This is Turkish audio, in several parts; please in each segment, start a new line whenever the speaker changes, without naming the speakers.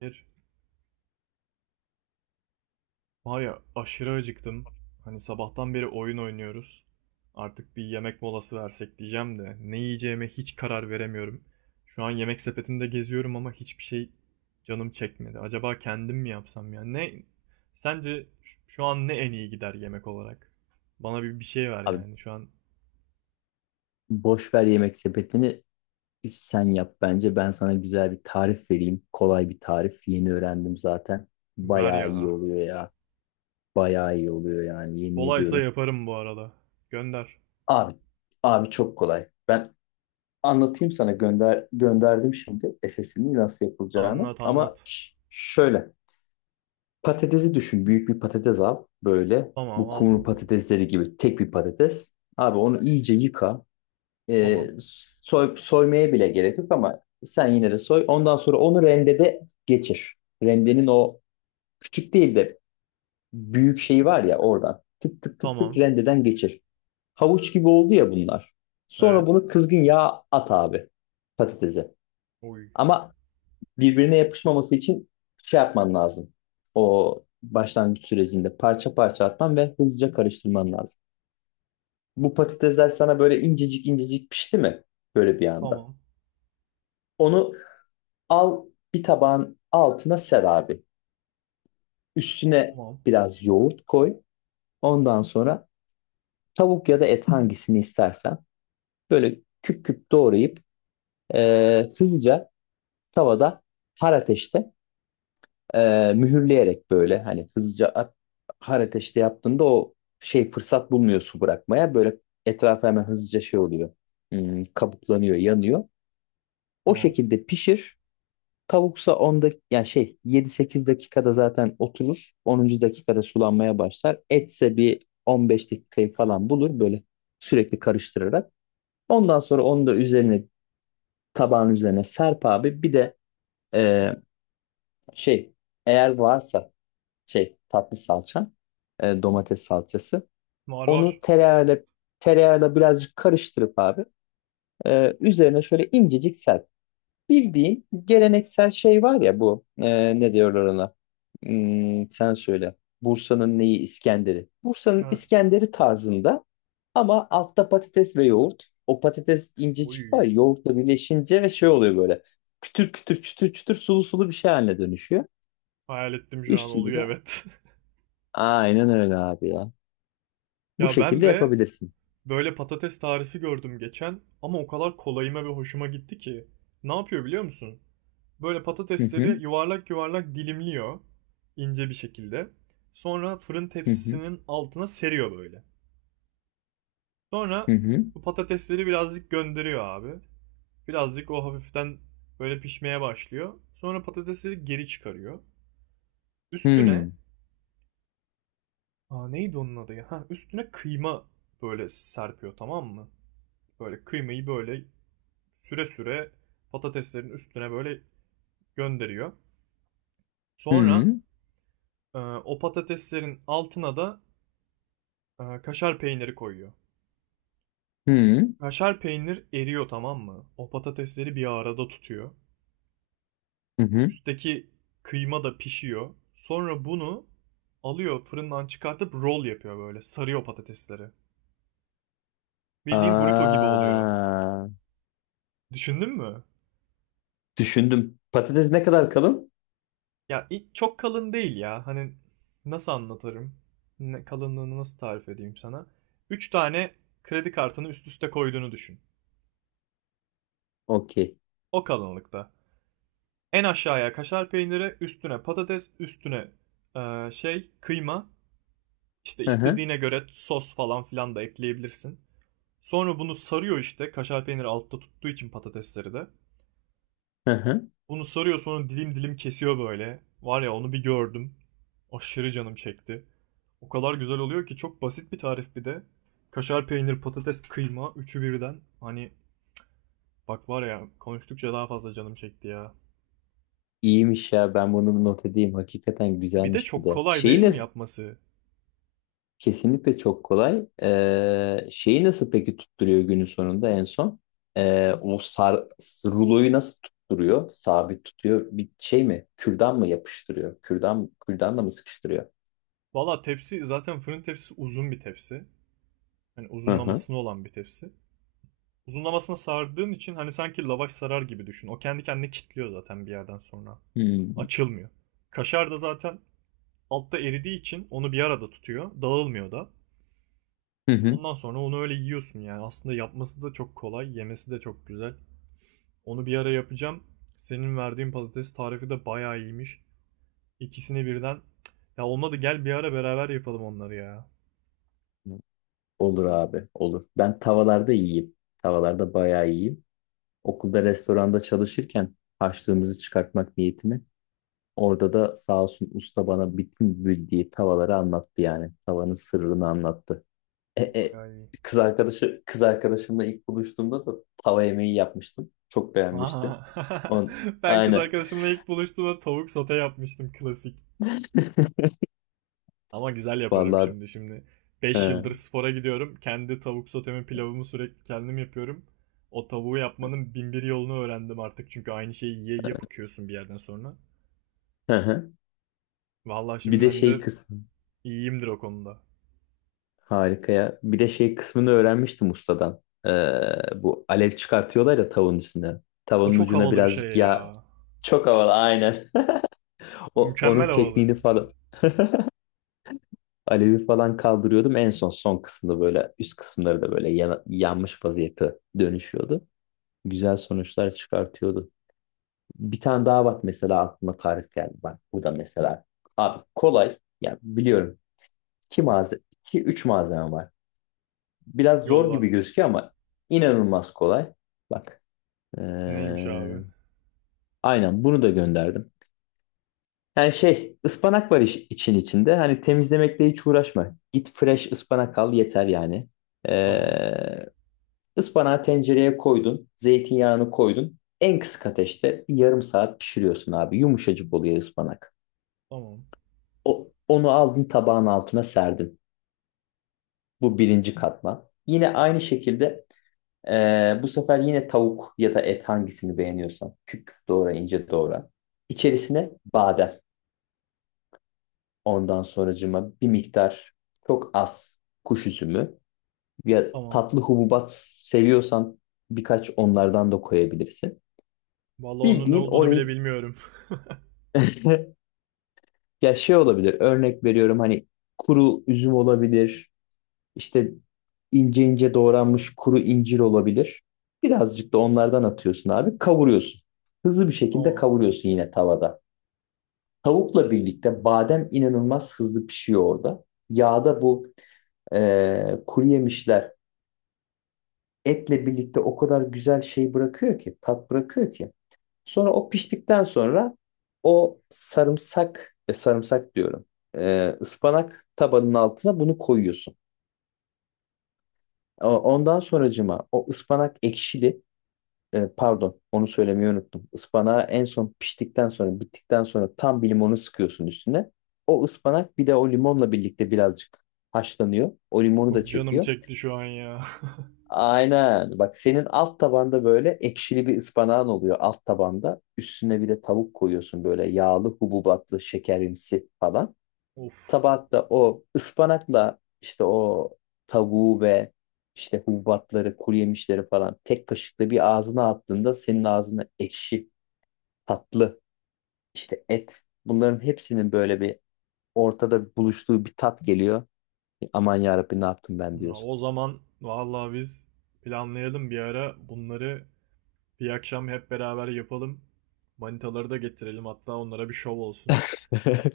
Bir. Var ya aşırı acıktım. Hani sabahtan beri oyun oynuyoruz. Artık bir yemek molası versek diyeceğim de ne yiyeceğime hiç karar veremiyorum. Şu an yemek sepetinde geziyorum ama hiçbir şey canım çekmedi. Acaba kendim mi yapsam ya? Ne sence şu an ne en iyi gider yemek olarak? Bana bir şey ver
Abi
yani şu an.
boş ver yemek sepetini sen yap bence. Ben sana güzel bir tarif vereyim. Kolay bir tarif. Yeni öğrendim zaten.
Ver
Bayağı iyi
ya.
oluyor ya. Bayağı iyi oluyor yani yemin
Kolaysa
ediyorum.
yaparım bu arada. Gönder.
Abi, abi, çok kolay. Ben anlatayım sana gönderdim şimdi SS'ini nasıl yapılacağını.
Anlat
Ama
anlat.
şöyle patatesi düşün. Büyük bir patates al böyle.
Tamam
Bu kumru
aldım.
patatesleri gibi tek bir patates. Abi onu iyice yıka. E,
Tamam.
soy, soymaya bile gerek yok ama sen yine de soy. Ondan sonra onu rendede geçir. Rendenin o küçük değil de büyük şeyi var ya oradan. Tık tık tık tık
Tamam.
rendeden geçir. Havuç gibi oldu ya bunlar. Sonra
Evet.
bunu kızgın yağ at abi patatese.
Oy.
Ama birbirine yapışmaması için şey yapman lazım. O başlangıç sürecinde parça parça atman ve hızlıca karıştırman lazım. Bu patatesler sana böyle incecik incecik pişti mi? Böyle bir anda.
Tamam.
Onu al bir tabağın altına ser abi. Üstüne
Tamam.
biraz yoğurt koy. Ondan sonra tavuk ya da et hangisini istersen böyle küp küp doğrayıp hızlıca tavada har ateşte mühürleyerek böyle hani hızlıca har ateşte yaptığında o şey fırsat bulmuyor su bırakmaya. Böyle etrafı hemen hızlıca şey oluyor. Kabuklanıyor, yanıyor. O
Tamam.
şekilde pişir. Tavuksa 10 dak yani şey 7-8 dakikada zaten oturur. 10. dakikada sulanmaya başlar. Etse bir 15 dakikayı falan bulur böyle sürekli karıştırarak. Ondan sonra onu da üzerine tabağın üzerine serp abi. Bir de e, şey eğer varsa şey tatlı salça, domates salçası,
Var
onu
var.
tereyağıyla birazcık karıştırıp abi, üzerine şöyle incecik serp. Bildiğin geleneksel şey var ya bu, ne diyorlar ona? Sen söyle. Bursa'nın neyi İskender'i? Bursa'nın
Ha.
İskender'i tarzında ama altta patates ve yoğurt. O patates incecik var
Oy.
ya, yoğurtla birleşince ve şey oluyor böyle. Kütür kütür çütür çütür sulu sulu bir şey haline dönüşüyor.
Hayal ettim şu an
Üstünde de
oluyor evet.
aynen öyle abi ya. Bu
Ya ben
şekilde
de
yapabilirsin.
böyle patates tarifi gördüm geçen ama o kadar kolayıma ve hoşuma gitti ki. Ne yapıyor biliyor musun? Böyle
Hı hı
patatesleri yuvarlak yuvarlak dilimliyor ince bir şekilde. Sonra fırın
hı hı
tepsisinin altına seriyor böyle. Sonra
hı
bu patatesleri birazcık gönderiyor abi. Birazcık o hafiften böyle pişmeye başlıyor. Sonra patatesleri geri çıkarıyor. Üstüne.
hı
Aa, neydi onun adı ya? Ha, üstüne kıyma böyle serpiyor, tamam mı? Böyle kıymayı böyle süre süre patateslerin üstüne böyle gönderiyor. Sonra
hı
o patateslerin altına da kaşar peyniri koyuyor.
hı hı
Kaşar peynir eriyor, tamam mı? O patatesleri bir arada tutuyor.
hı. Hı.
Üstteki kıyma da pişiyor. Sonra bunu alıyor, fırından çıkartıp roll yapıyor böyle. Sarıyor patatesleri. Bildiğin burrito gibi oluyor.
Aa.
Düşündün mü?
Düşündüm. Patates ne kadar kalın?
Ya çok kalın değil ya. Hani nasıl anlatırım? Kalınlığını nasıl tarif edeyim sana? 3 tane kredi kartını üst üste koyduğunu düşün.
Okey.
O kalınlıkta. En aşağıya kaşar peyniri, üstüne patates, üstüne şey kıyma. İşte
Hı hı.
istediğine göre sos falan filan da ekleyebilirsin. Sonra bunu sarıyor işte. Kaşar peyniri altta tuttuğu için patatesleri de.
Hı hı.
Bunu sarıyor, sonra dilim dilim kesiyor böyle. Var ya, onu bir gördüm. Aşırı canım çekti. O kadar güzel oluyor ki, çok basit bir tarif bir de. Kaşar peynir, patates, kıyma üçü birden. Hani bak, var ya, konuştukça daha fazla canım çekti ya.
İyiymiş ya ben bunu not edeyim. Hakikaten
Bir de
güzelmiş bir
çok
de.
kolay değil
Şeyi
mi
nasıl?
yapması?
Kesinlikle çok kolay. Şeyi nasıl peki tutturuyor günün sonunda en son? Ee, o sar, ruloyu nasıl tutturuyor? Sabit tutuyor. Bir şey mi? Kürdan mı yapıştırıyor? Kürdanla mı sıkıştırıyor?
Valla tepsi zaten fırın tepsisi, uzun bir tepsi. Hani
Hı hı.
uzunlamasına olan bir tepsi. Uzunlamasına sardığın için hani sanki lavaş sarar gibi düşün. O kendi kendine kilitliyor zaten bir yerden sonra.
Hmm.
Açılmıyor. Kaşar da zaten altta eridiği için onu bir arada tutuyor. Dağılmıyor da.
Hı hı.
Ondan sonra onu öyle yiyorsun yani. Aslında yapması da çok kolay. Yemesi de çok güzel. Onu bir ara yapacağım. Senin verdiğin patates tarifi de bayağı iyiymiş. İkisini birden. Ya olmadı, gel bir ara beraber yapalım onları ya.
Olur abi, olur. Ben tavalarda yiyeyim. Tavalarda bayağı iyiyim. Okulda restoranda çalışırken harçlığımızı çıkartmak niyetini orada da sağ olsun usta bana bütün bildiği tavaları anlattı yani. Tavanın sırrını anlattı. E, e,
Bayağı iyi.
kız arkadaşımla ilk buluştuğumda da tava yemeği yapmıştım. Çok beğenmişti.
Aa,
On,
ben kız
aynen.
arkadaşımla ilk buluştuğumda tavuk sote yapmıştım, klasik. Ama güzel yaparım
Vallahi
şimdi. Şimdi beş
he,
yıldır spora gidiyorum. Kendi tavuk sotemi, pilavımı sürekli kendim yapıyorum. O tavuğu yapmanın bin bir yolunu öğrendim artık. Çünkü aynı şeyi yiye yiye bıkıyorsun bir yerden sonra.
hı hı.
Vallahi
Bir
şimdi
de
ben de
şey kısmı
iyiyimdir o konuda.
harika ya. Bir de şey kısmını öğrenmiştim ustadan. Bu alev çıkartıyorlar ya tavanın üstüne.
O
Tavanın
çok
ucuna
havalı bir şey
birazcık yağ,
ya.
çok havalı aynen. O,
Mükemmel
onun
havalı.
tekniğini falan alevi falan kaldırıyordum. En son son kısımda böyle üst kısımları da böyle yanmış vaziyete dönüşüyordu. Güzel sonuçlar çıkartıyordu. Bir tane daha bak mesela aklıma tarif geldi. Bak bu da mesela abi kolay. Yani biliyorum. İki malzeme, iki üç malzeme var. Biraz zor
Yolla.
gibi gözüküyor ama inanılmaz kolay. Bak. ee,
Neymiş abi?
aynen bunu da gönderdim. Yani şey ıspanak var iş, için içinde. Hani temizlemekle hiç uğraşma. Git fresh ıspanak al yeter yani.
Tamam.
Ee, ıspanağı tencereye koydun. Zeytinyağını koydun. En kısık ateşte bir yarım saat pişiriyorsun abi. Yumuşacık oluyor ıspanak.
Tamam.
Onu aldın tabağın altına serdin. Bu birinci katman. Yine aynı şekilde bu sefer yine tavuk ya da et hangisini beğeniyorsan. Küp küp doğra ince doğra. İçerisine badem. Ondan sonracıma bir miktar çok az kuş üzümü, ya
Tamam.
tatlı hububat seviyorsan birkaç onlardan da koyabilirsin.
Vallahi onun ne
Bildiğin
olduğunu bile
orayı
bilmiyorum.
ya şey olabilir örnek veriyorum hani kuru üzüm olabilir işte ince ince doğranmış kuru incir olabilir. Birazcık da onlardan atıyorsun abi kavuruyorsun. Hızlı bir şekilde
Tamam.
kavuruyorsun yine tavada. Tavukla birlikte badem inanılmaz hızlı pişiyor orada. Yağda bu kuru yemişler etle birlikte o kadar güzel şey bırakıyor ki, tat bırakıyor ki. Sonra o piştikten sonra o sarımsak, sarımsak diyorum, ıspanak tabanın altına bunu koyuyorsun. Ama ondan sonracıma o ıspanak ekşili, pardon onu söylemeyi unuttum. Ispanağı en son piştikten sonra, bittikten sonra tam bir limonu sıkıyorsun üstüne. O ıspanak bir de o limonla birlikte birazcık haşlanıyor. O limonu da
Çok canım
çekiyor.
çekti şu an ya.
Aynen. Bak senin alt tabanda böyle ekşili bir ıspanağın oluyor alt tabanda. Üstüne bir de tavuk koyuyorsun böyle yağlı, hububatlı, şekerimsi falan.
Of.
Tabakta o ıspanakla işte o tavuğu ve işte hububatları, kuru yemişleri falan tek kaşıkla bir ağzına attığında senin ağzına ekşi, tatlı, işte et, bunların hepsinin böyle bir ortada buluştuğu bir tat geliyor. Aman yarabbim ne yaptım ben
Ya,
diyorsun.
o zaman vallahi biz planlayalım bir ara bunları, bir akşam hep beraber yapalım. Manitaları da getirelim, hatta onlara bir şov olsun.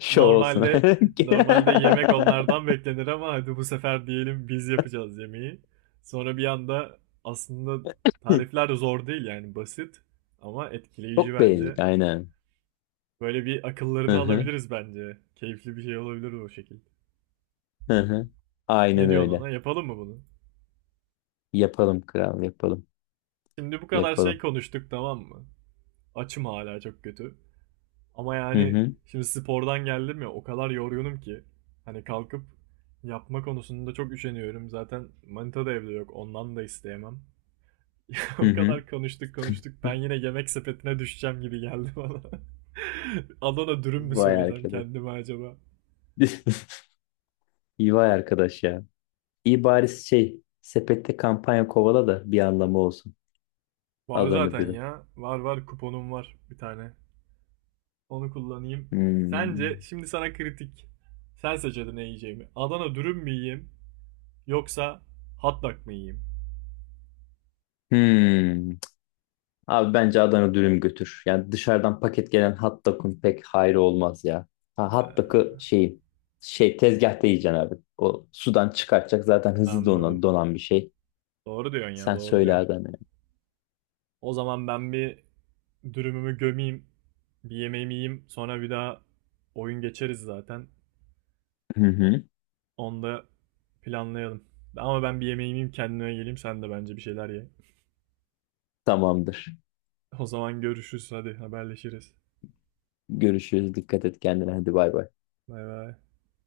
Şov olsun.
Normalde normalde yemek onlardan beklenir ama hadi bu sefer diyelim biz yapacağız yemeği. Sonra bir anda aslında tarifler de zor değil yani, basit ama etkileyici
Çok
bence.
beğendik aynen.
Böyle bir akıllarını
Hı hı
alabiliriz bence. Keyifli bir şey olabilir o şekilde.
hı hı.
Ne
Aynen
diyorsun ona?
öyle.
Yapalım mı bunu?
Yapalım kral yapalım.
Şimdi bu kadar şey
Yapalım.
konuştuk, tamam mı? Açım hala çok kötü. Ama
Hı
yani
hı
şimdi spordan geldim ya, o kadar yorgunum ki. Hani kalkıp yapma konusunda çok üşeniyorum. Zaten manita da evde yok. Ondan da isteyemem.
hı
O
hı.
kadar konuştuk konuştuk. Ben yine yemek sepetine düşeceğim gibi geldi bana. Adana dürüm mü
Vay
söylesem
arkadaş.
kendime acaba?
İyi vay arkadaş ya. İyi bari şey sepette kampanya kovala da bir anlamı olsun.
Var
Adana
zaten
dürüm.
ya. Var var, kuponum var bir tane. Onu kullanayım.
Hmm.
Sence şimdi sana kritik. Sen seç ne yiyeceğimi. Adana dürüm mü yiyeyim yoksa hot dog mı yiyeyim?
Hmm. Abi bence Adana dürüm götür. Yani dışarıdan paket gelen hot dog'un pek hayrı olmaz ya. Ha, hot
Ee,
dog'u şey tezgahta yiyeceksin abi. O sudan çıkartacak zaten hızlı donan,
Anladım.
donan bir şey.
Doğru diyorsun ya,
Sen
doğru
söyle
diyorsun.
Adem.
O zaman ben bir dürümümü gömeyim, bir yemeğimi yiyeyim, sonra bir daha oyun geçeriz zaten.
Hı hı.
Onu da planlayalım. Ama ben bir yemeğimi yiyeyim, kendime geleyim, sen de bence bir şeyler ye.
Tamamdır.
O zaman görüşürüz, hadi haberleşiriz.
Görüşürüz. Dikkat et kendine. Hadi bay bay.
Bay bay.